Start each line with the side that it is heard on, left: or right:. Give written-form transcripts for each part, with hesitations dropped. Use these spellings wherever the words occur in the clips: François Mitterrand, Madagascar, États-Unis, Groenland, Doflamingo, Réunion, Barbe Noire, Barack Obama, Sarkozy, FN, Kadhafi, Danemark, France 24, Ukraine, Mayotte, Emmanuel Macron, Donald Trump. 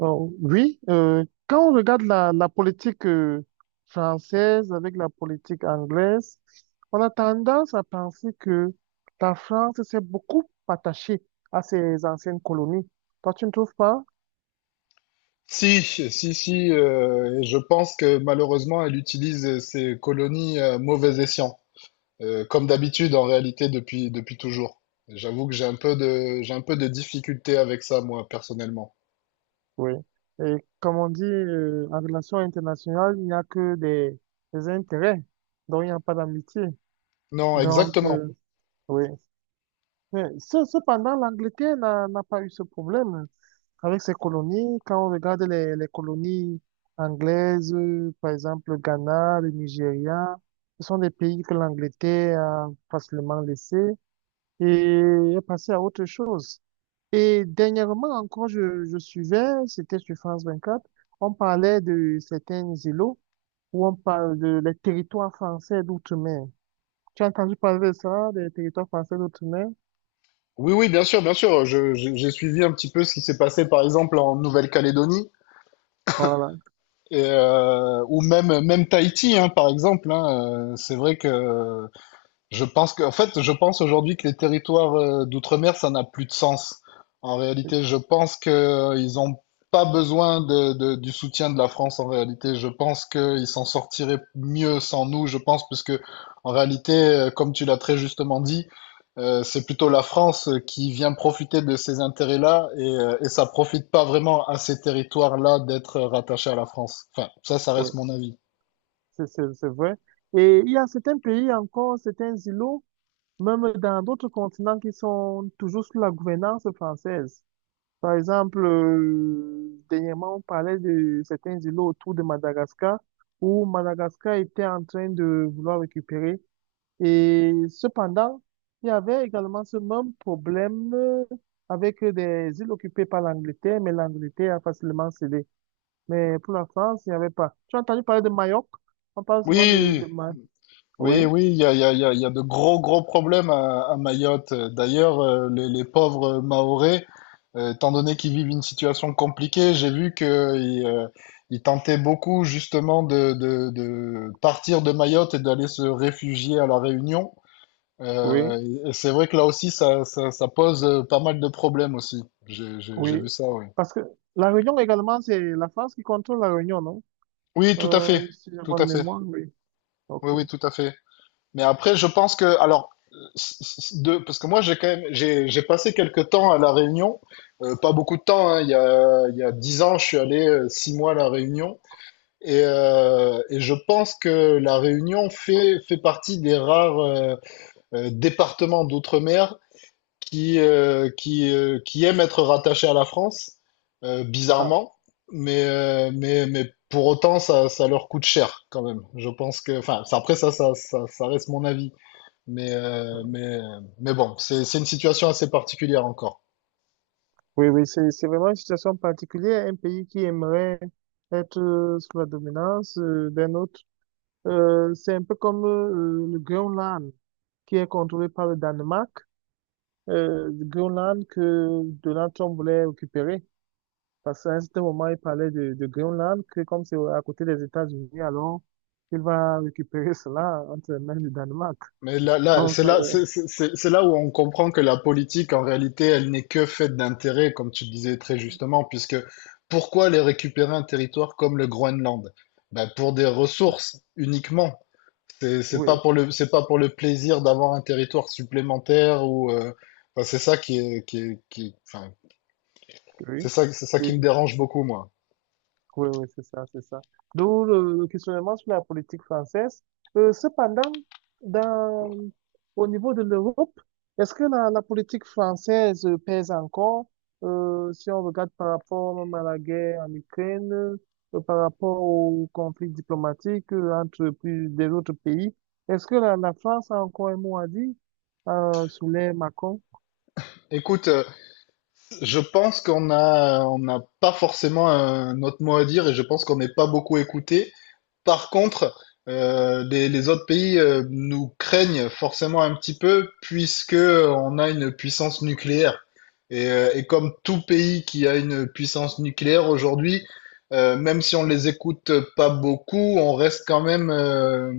right: Oh, oui, Quand on regarde la politique française avec la politique anglaise, on a tendance à penser que la France s'est beaucoup attachée à ses anciennes colonies. Toi, tu ne trouves pas?
left: Si, si, si, et je pense que malheureusement, elle utilise ses colonies à mauvais escient, comme d'habitude en réalité depuis toujours. J'avoue que j'ai un peu de difficulté avec ça, moi, personnellement.
right: Oui. Et comme on dit, en relation internationale, il n'y a que des intérêts, donc il n'y a pas d'amitié.
left: Non,
right: Donc,
left: exactement.
right: euh, Oui. Mais cependant, l'Angleterre n'a pas eu ce problème, hein, avec ses colonies. Quand on regarde les colonies anglaises, par exemple le Ghana, le Nigeria, ce sont des pays que l'Angleterre a facilement laissés et est passée à autre chose. Et dernièrement encore, je suivais, c'était sur France 24. On parlait de certains îlots où on parle de les territoires français d'outre-mer. Tu as entendu parler de ça, des territoires français d'outre-mer?
left: Oui, oui, bien sûr, bien sûr. J'ai suivi un petit peu ce qui s'est passé, par exemple, en Nouvelle-Calédonie,
right: Voilà.
left: et, ou même, même Tahiti, hein, par exemple, hein. C'est vrai que je pense que, en fait, je pense aujourd'hui que les territoires d'outre-mer, ça n'a plus de sens. En réalité, je pense que ils ont pas besoin de, du soutien de la France. En réalité, je pense qu'ils s'en sortiraient mieux sans nous. Je pense, puisque en réalité, comme tu l'as très justement dit, c'est plutôt la France qui vient profiter de ces intérêts-là et ça profite pas vraiment à ces territoires-là d'être rattachés à la France. Enfin, ça reste mon avis.
right: C'est vrai. Et il y a certains pays encore, certains îlots, même dans d'autres continents qui sont toujours sous la gouvernance française. Par exemple, dernièrement, on parlait de certains îlots autour de Madagascar, où Madagascar était en train de vouloir récupérer. Et cependant, il y avait également ce même problème avec des îles occupées par l'Angleterre, mais l'Angleterre a facilement cédé. Mais pour la France, il n'y avait pas. Tu as entendu parler de Mayotte? On parle souvent
left: Oui,
right: Ma- oui,
left: oui, oui, il y a, il y a, il y a de gros, gros problèmes à Mayotte. D'ailleurs, les pauvres Mahorais, étant donné qu'ils vivent une situation compliquée, j'ai vu qu'ils euh, ils tentaient beaucoup justement de partir de Mayotte et d'aller se réfugier à La Réunion.
right: oui,
left: Euh, et c'est vrai que là aussi, ça pose pas mal de problèmes aussi. J'ai
right: oui.
left: vu ça, oui.
right: Parce que la Réunion également, c'est la France qui contrôle la Réunion, non?
left: Oui, tout à fait,
right: Si j'ai
left: tout
right: bonne
left: à fait.
right: mémoire, oui. Ok.
left: Oui, oui, tout à fait. Mais après, je pense que, alors, parce que moi, j'ai quand même, j'ai passé quelques temps à La Réunion. Pas beaucoup de temps, hein, il y a 10 ans, je suis allé six mois à La Réunion, et je pense que La Réunion fait partie des rares départements d'outre-mer qui aiment être rattachés à la France,
right: Ah,
left: bizarrement, mais pour autant, ça leur coûte cher quand même. Je pense que, enfin, après, ça, ça reste mon avis. Mais, euh, mais, mais bon, c'est une situation assez particulière encore.
right: oui, oui, c'est vraiment une situation particulière. Un pays qui aimerait être sous la dominance d'un autre. C'est un peu comme le Groenland, qui est contrôlé par le Danemark. Le Groenland que Donald Trump voulait récupérer. Parce qu'à un certain moment, il parlait de Groenland, que comme c'est à côté des États-Unis, alors il va récupérer cela entre les mains du Danemark.
left: Mais là, là,
right: Donc, ça-
left: c'est là où on comprend que la politique, en réalité, elle n'est que faite d'intérêts, comme tu le disais très justement, puisque pourquoi aller récupérer un territoire comme le Groenland? Ben, pour des ressources uniquement. C'est pas
right: oui,
left: pour le, c'est pas pour le plaisir d'avoir un territoire supplémentaire ou, enfin, c'est ça qui est, qui est, qui est- enfin,
right: oui,
left: c'est ça qui
right: oui.
left: me dérange beaucoup, moi.
right: Oui, oui, c'est ça, c'est ça. D'où le questionnement sur la politique française. Cependant, dans, au niveau de l'Europe, est-ce que la politique française pèse encore, si on regarde par rapport même à la guerre en Ukraine, par rapport au conflit diplomatique entre plus des autres pays, est-ce que la France a encore un mot à dire, sous les Macron?
left: Écoute, je pense qu'on a, on n'a pas forcément notre mot à dire et je pense qu'on n'est pas beaucoup écouté. Par contre, les autres pays nous craignent forcément un petit peu puisque on a une puissance nucléaire. Et comme tout pays qui a une puissance nucléaire aujourd'hui, même si on les écoute pas beaucoup, on reste quand même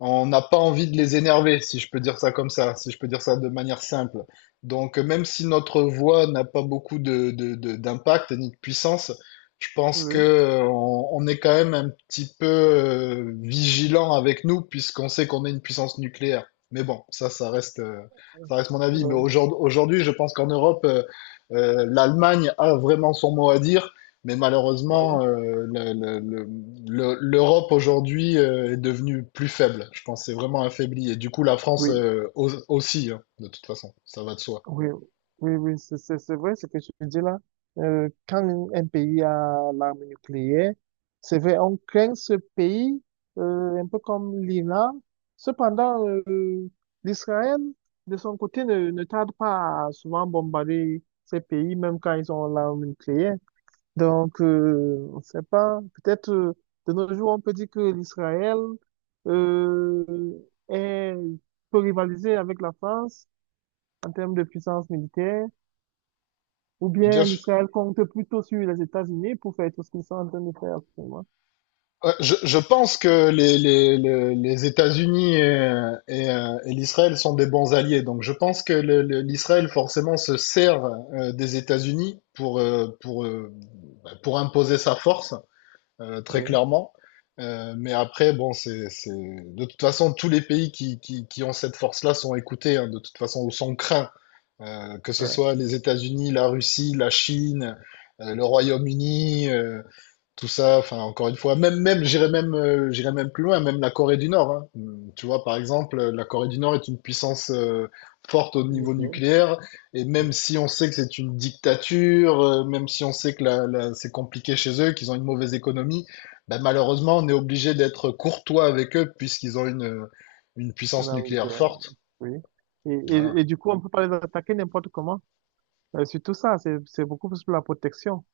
left: on n'a pas envie de les énerver, si je peux dire ça comme ça, si je peux dire ça de manière simple. Donc, même si notre voix n'a pas beaucoup de, d'impact ni de puissance, je pense que
right: Oui,
left: on est quand même un petit peu vigilant avec nous, puisqu'on sait qu'on est une puissance nucléaire. Mais bon, ça, ça reste mon avis. Mais
right: euh,
left: aujourd'hui, aujourd'hui, je pense qu'en Europe, l'Allemagne a vraiment son mot à dire. Mais malheureusement,
right: oui,
left: l'Europe aujourd'hui est devenue plus faible. Je pense que c'est vraiment affaibli. Et du coup, la France
right: oui.
left: aussi, hein, de toute façon, ça va de soi.
right: Oui, oui, oui, c'est vrai ce que tu dis là. Quand un pays a l'arme nucléaire, c'est vrai, on craint ce pays, un peu comme l'Iran. Cependant, l'Israël, de son côté, ne tarde pas à souvent bombarder ces pays, même quand ils ont l'arme nucléaire. Donc, on ne sait pas, peut-être de nos jours, on peut dire que l'Israël euh, est, peut rivaliser avec la France en termes de puissance militaire, ou
left: Bien
right: bien
left: sûr.
right: l'Israël compte plutôt sur les États-Unis pour faire tout ce qu'ils sont en train de faire actuellement.
left: Ouais, je pense que les États-Unis et l'Israël sont des bons alliés. Donc je pense que l'Israël forcément se sert des États-Unis pour, bah, pour imposer sa force, très
right: Oui,
left: clairement. Mais après, bon, c'est... De toute façon, tous les pays qui ont cette force-là sont écoutés, hein, de toute façon, ou sont craints. Que ce
right: ouais,
left: soit les États-Unis, la Russie, la Chine, le Royaume-Uni, tout ça, enfin encore une fois, même même j'irais même j'irais même plus loin, même la Corée du Nord, hein. Tu vois, par exemple, la Corée du Nord est une puissance forte au niveau
right: ok,
left: nucléaire, et même
right: ok.
left: si on sait que c'est une dictature, même si on sait que c'est compliqué chez eux, qu'ils ont une mauvaise économie, ben, malheureusement, on est obligé d'être courtois avec eux puisqu'ils ont une puissance
right: Donc,
left: nucléaire
right: euh,
left: forte.
right: oui. Et,
left: Voilà.
right: et du coup, on peut pas les attaquer n'importe comment. Surtout ça, c'est beaucoup plus pour la protection.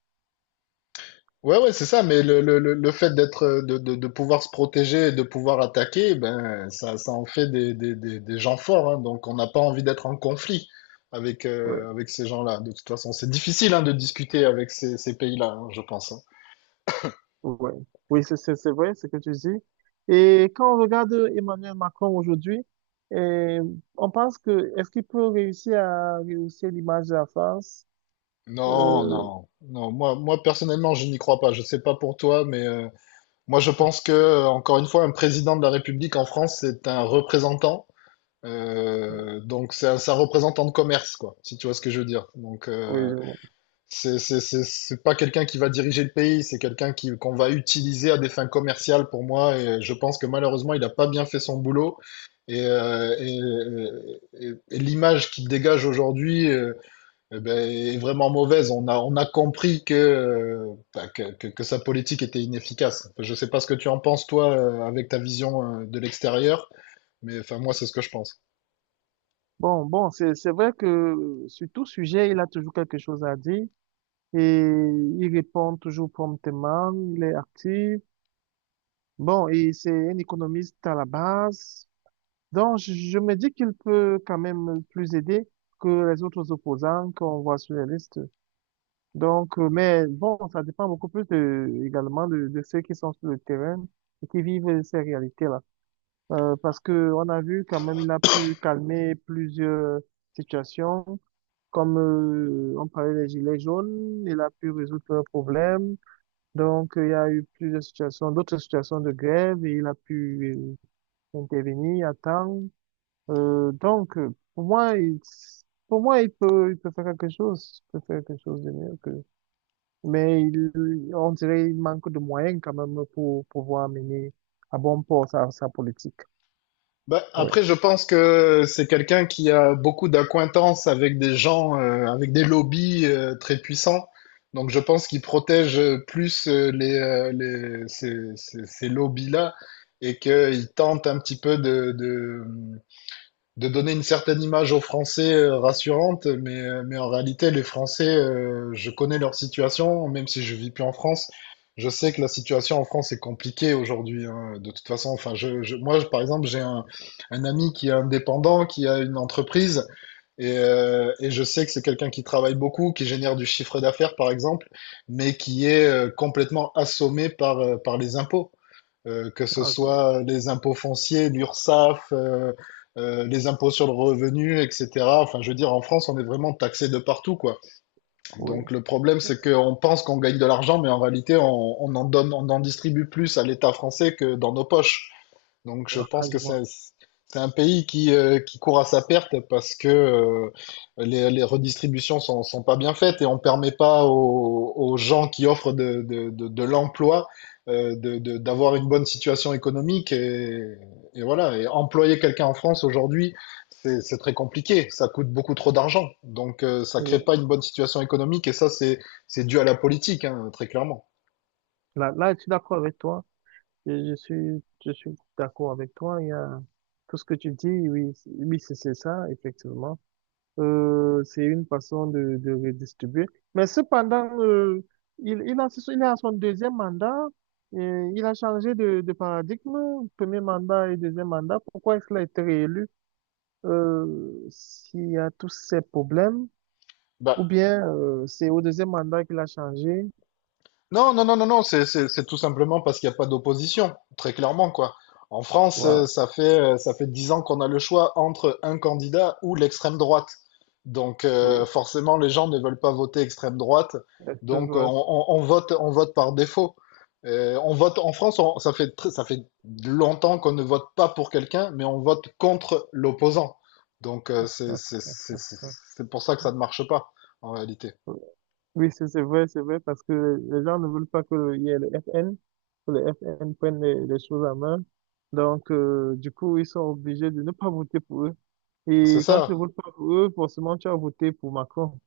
left: Ouais, ouais, c'est ça, mais le fait d'être, de pouvoir se protéger et de pouvoir attaquer, ben, ça en fait des gens forts, hein. Donc on n'a pas envie d'être en conflit avec,
right: Ouais.
left: avec ces gens-là. De toute façon, c'est difficile, hein, de discuter avec ces pays-là, hein, je pense, hein.
right: Ouais. Oui, c'est vrai ce que tu dis. Et quand on regarde Emmanuel Macron aujourd'hui, eh, on pense que est-ce qu'il peut réussir à rehausser l'image de la France?
left: Non,
right: Euh,
left: non, non, moi, moi, personnellement, je n'y crois pas. Je sais pas pour toi, mais moi, je pense que, encore une fois, un président de la République en France, c'est un représentant. Donc c'est un représentant de commerce, quoi, si tu vois ce que je veux dire. Donc,
right: oui, je vois.
left: c'est, c'est pas quelqu'un qui va diriger le pays, c'est quelqu'un qui, qu'on va utiliser à des fins commerciales pour moi. Et je pense que malheureusement, il n'a pas bien fait son boulot. Et, et l'image qu'il dégage aujourd'hui, eh ben, est vraiment mauvaise. On a compris que, que sa politique était inefficace. Enfin, je sais pas ce que tu en penses, toi, avec ta vision de l'extérieur, mais enfin, moi, c'est ce que je pense.
right: Bon, bon, c'est vrai que sur tout sujet, il a toujours quelque chose à dire et il répond toujours promptement, il est actif. Bon, et c'est un économiste à la base. Donc, je me dis qu'il peut quand même plus aider que les autres opposants qu'on voit sur les listes. Donc, mais bon, ça dépend beaucoup plus également de de ceux qui sont sur le terrain et qui vivent ces réalités-là. Parce que on a vu quand même, il a pu calmer plusieurs situations, comme on parlait des gilets jaunes, il a pu résoudre leurs problèmes. Donc, il y a eu plusieurs situations, d'autres situations de grève et il a pu intervenir à temps. Euh, donc, euh, pour moi, il, pour moi, il peut faire quelque chose, il peut faire quelque chose de mieux, mais il, on dirait qu'il manque de moyens quand même pour pouvoir mener à bon port sa politique.
left: Bah,
right: Oui,
left: après, je pense que c'est quelqu'un qui a beaucoup d'acquaintances avec des gens, avec des lobbies très puissants. Donc, je pense qu'il protège plus ces lobbies-là et qu'il tente un petit peu de donner une certaine image aux Français rassurante, mais en réalité, les Français, je connais leur situation, même si je vis plus en France. Je sais que la situation en France est compliquée aujourd'hui, hein. De toute façon, enfin, par exemple, un ami qui est indépendant, qui a une entreprise, et je sais que c'est quelqu'un qui travaille beaucoup, qui génère du chiffre d'affaires, par exemple, mais qui est complètement assommé par, par les impôts, que ce
right: un jour.
left: soit les impôts fonciers, l'URSSAF, les impôts sur le revenu, etc. Enfin, je veux dire, en France, on est vraiment taxé de partout, quoi.
right: Oui,
left: Donc, le problème, c'est qu'on pense qu'on gagne de l'argent, mais en réalité, on en donne, on en distribue plus à l'État français que dans nos poches. Donc je
right: ah,
left: pense
right: je
left: que
right: vois.
left: c'est un pays qui court à sa perte parce que les redistributions sont, sont pas bien faites et on permet pas aux, aux gens qui offrent de l'emploi d'avoir une bonne situation économique et voilà. Et employer quelqu'un en France aujourd'hui, c'est très compliqué. Ça coûte beaucoup trop d'argent. Donc ça crée
right: Oui.
left: pas une bonne situation économique et c'est dû à la politique, hein, très clairement.
right: Là, là, je suis d'accord avec toi. Je suis d'accord avec toi. Il y a tout ce que tu dis. Oui, oui, c'est ça, effectivement. C'est une façon de redistribuer. Mais cependant, il a son deuxième mandat. Et il a changé de paradigme, premier mandat et deuxième mandat. Pourquoi est-ce qu'il a été réélu? S'il y a tous ces problèmes,
left: Bah,
right: ou bien c'est au deuxième mandat qu'il a changé.
left: Non, non, non, non, non, c'est tout simplement parce qu'il n'y a pas d'opposition, très clairement, quoi. En France,
right: Voilà,
left: ça fait 10 ans qu'on a le choix entre un candidat ou l'extrême droite. Donc,
right: oui,
left: forcément, les gens ne veulent pas voter extrême droite.
right: extrême
left: Donc,
right: droite.
left: on vote par défaut. On vote, en France, ça fait longtemps qu'on ne vote pas pour quelqu'un, mais on vote contre l'opposant. Donc,
right: Ah, ah,
left: c'est pour ça que ça ne marche pas, en réalité.
right: oui. Oui, c'est vrai, c'est vrai, parce que les gens ne veulent pas que il y ait le FN, que le FN prenne les choses en main. Donc, du coup, ils sont obligés de ne pas voter pour eux.
left: C'est
right: Et quand tu ne
left: ça.
right: votes pas pour eux, forcément, tu as voté pour Macron.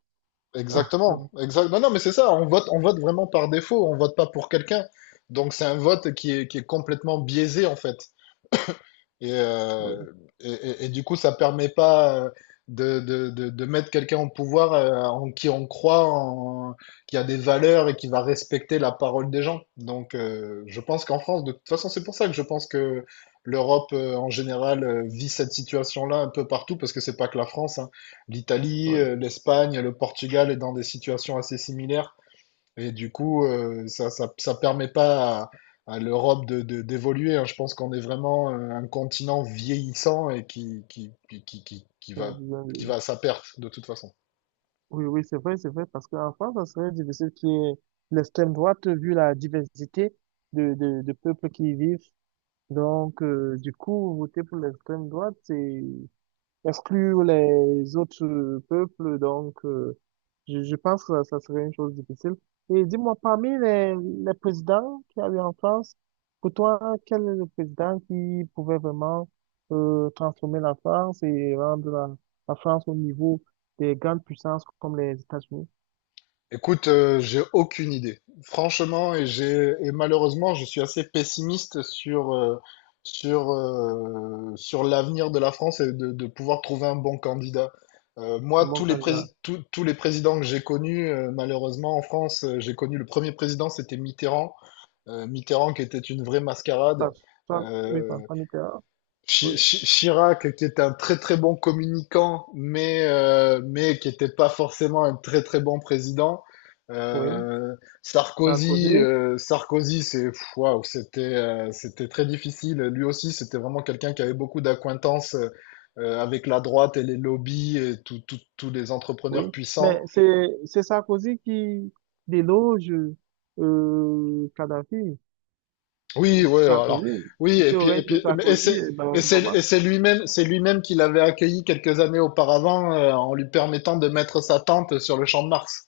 left: Exactement, exact. Non, non, mais c'est ça, on vote vraiment par défaut, on vote pas pour quelqu'un. Donc c'est un vote qui est complètement biaisé en fait. Et,
right: Oui,
left: et du coup, ça permet pas de, de mettre quelqu'un au pouvoir en qui on croit, en, qui a des valeurs et qui va respecter la parole des gens. Donc, je pense qu'en France, de toute façon, c'est pour ça que je pense que l'Europe en général vit cette situation-là un peu partout, parce que c'est pas que la France, hein. L'Italie, l'Espagne, le Portugal est dans des situations assez similaires. Et du coup, ça permet pas à, à l'Europe d'évoluer, hein. Je pense qu'on est vraiment un continent vieillissant et qui
right: oui.
left: va à sa perte de toute façon.
right: Oui, oui, c'est vrai, parce qu'en France, ça serait difficile qu'il y ait l'extrême droite vu la diversité de peuples qui y vivent. Donc, du coup, voter pour l'extrême droite, c'est exclure les autres peuples. Donc, je pense que ça serait une chose difficile. Et dis-moi, parmi les présidents qu'il y a eu en France, pour toi, quel est le président qui pouvait vraiment transformer la France et rendre la France au niveau des grandes puissances comme les États-Unis?
left: Écoute, j'ai aucune idée. Franchement, et malheureusement, je suis assez pessimiste sur, sur l'avenir de la France et de pouvoir trouver un bon candidat. Moi,
right: Un bon candidat.
left: tous les présidents que j'ai connus, malheureusement en France, j'ai connu le premier président, c'était Mitterrand. Mitterrand qui était une vraie
right: Enfin,
left: mascarade,
right: soit, oui,
left: euh,
right: François Mitterrand, oui,
left: Chirac qui était un très très bon communicant, mais qui n'était pas forcément un très très bon président.
right: oui,
left: Euh, Sarkozy,
right: Sarkozy,
left: Sarkozy, c'est pff, waouh, c'était c'était très difficile. Lui aussi, c'était vraiment quelqu'un qui avait beaucoup d'acquaintances, avec la droite et les lobbies et tous les
right: oui.
left: entrepreneurs puissants.
right: Mais c'est Sarkozy qui déloge Kadhafi,
left: Oui, ouais, alors,
right: Sarkozy.
left: oui, et
right: C'était au
left: puis,
right: règne de Sarkozy et Barack Obama.
left: et c'est lui-même qui l'avait accueilli quelques années auparavant, en lui permettant de mettre sa tente sur le champ de Mars.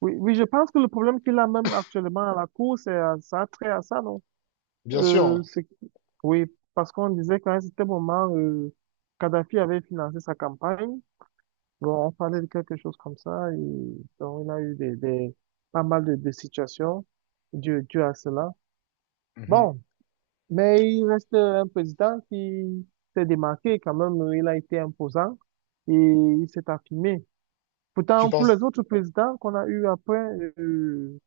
right: Oui, oui, je pense que le problème qu'il a même actuellement à la Cour, ça a trait à ça, non?
left: Bien
right: Euh,
left: sûr.
right: c'est, oui, parce qu'on disait qu'à un certain moment, Kadhafi avait financé sa campagne. Bon, on parlait de quelque chose comme ça, et donc il a eu pas mal de situations dues, dues à cela.
left: Mhm.
right: Bon, mais il reste un président qui s'est démarqué quand même, il a été imposant et il s'est affirmé.
left: Tu
right: Pourtant, pour les
left: penses?
right: autres présidents qu'on a eu après, euh,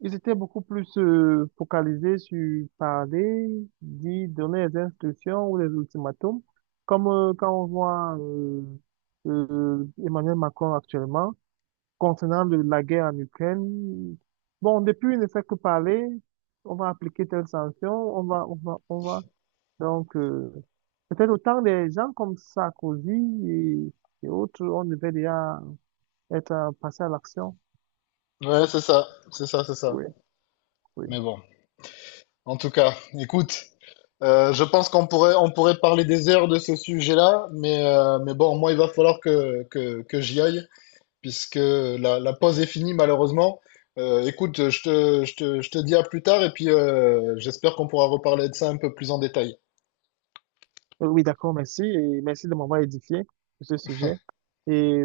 right: ils étaient beaucoup plus focalisés sur parler, dire, donner des instructions ou des ultimatums, comme quand on voit Emmanuel Macron actuellement. Concernant la guerre en Ukraine, bon, depuis, il ne fait que parler. On va appliquer telle sanction, on va, on va, on va. Donc, peut-être autant des gens comme Sarkozy et, et autres, on devait déjà être passé à l'action.
left: Ouais, c'est ça, c'est ça, c'est ça.
right: Oui, oui.
left: Mais bon. En tout cas, écoute, je pense qu'on pourrait, on pourrait parler des heures de ce sujet-là, mais bon, moi, il va falloir que, que j'y aille, puisque la, la pause est finie malheureusement. Écoute, je te dis à plus tard et puis j'espère qu'on pourra reparler de ça un peu plus en détail.
right: Oui, d'accord, merci. Et merci de m'avoir édifié sur ce sujet. Et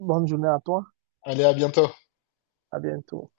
right: bonne journée à toi.
left: Allez, à bientôt.
right: À bientôt.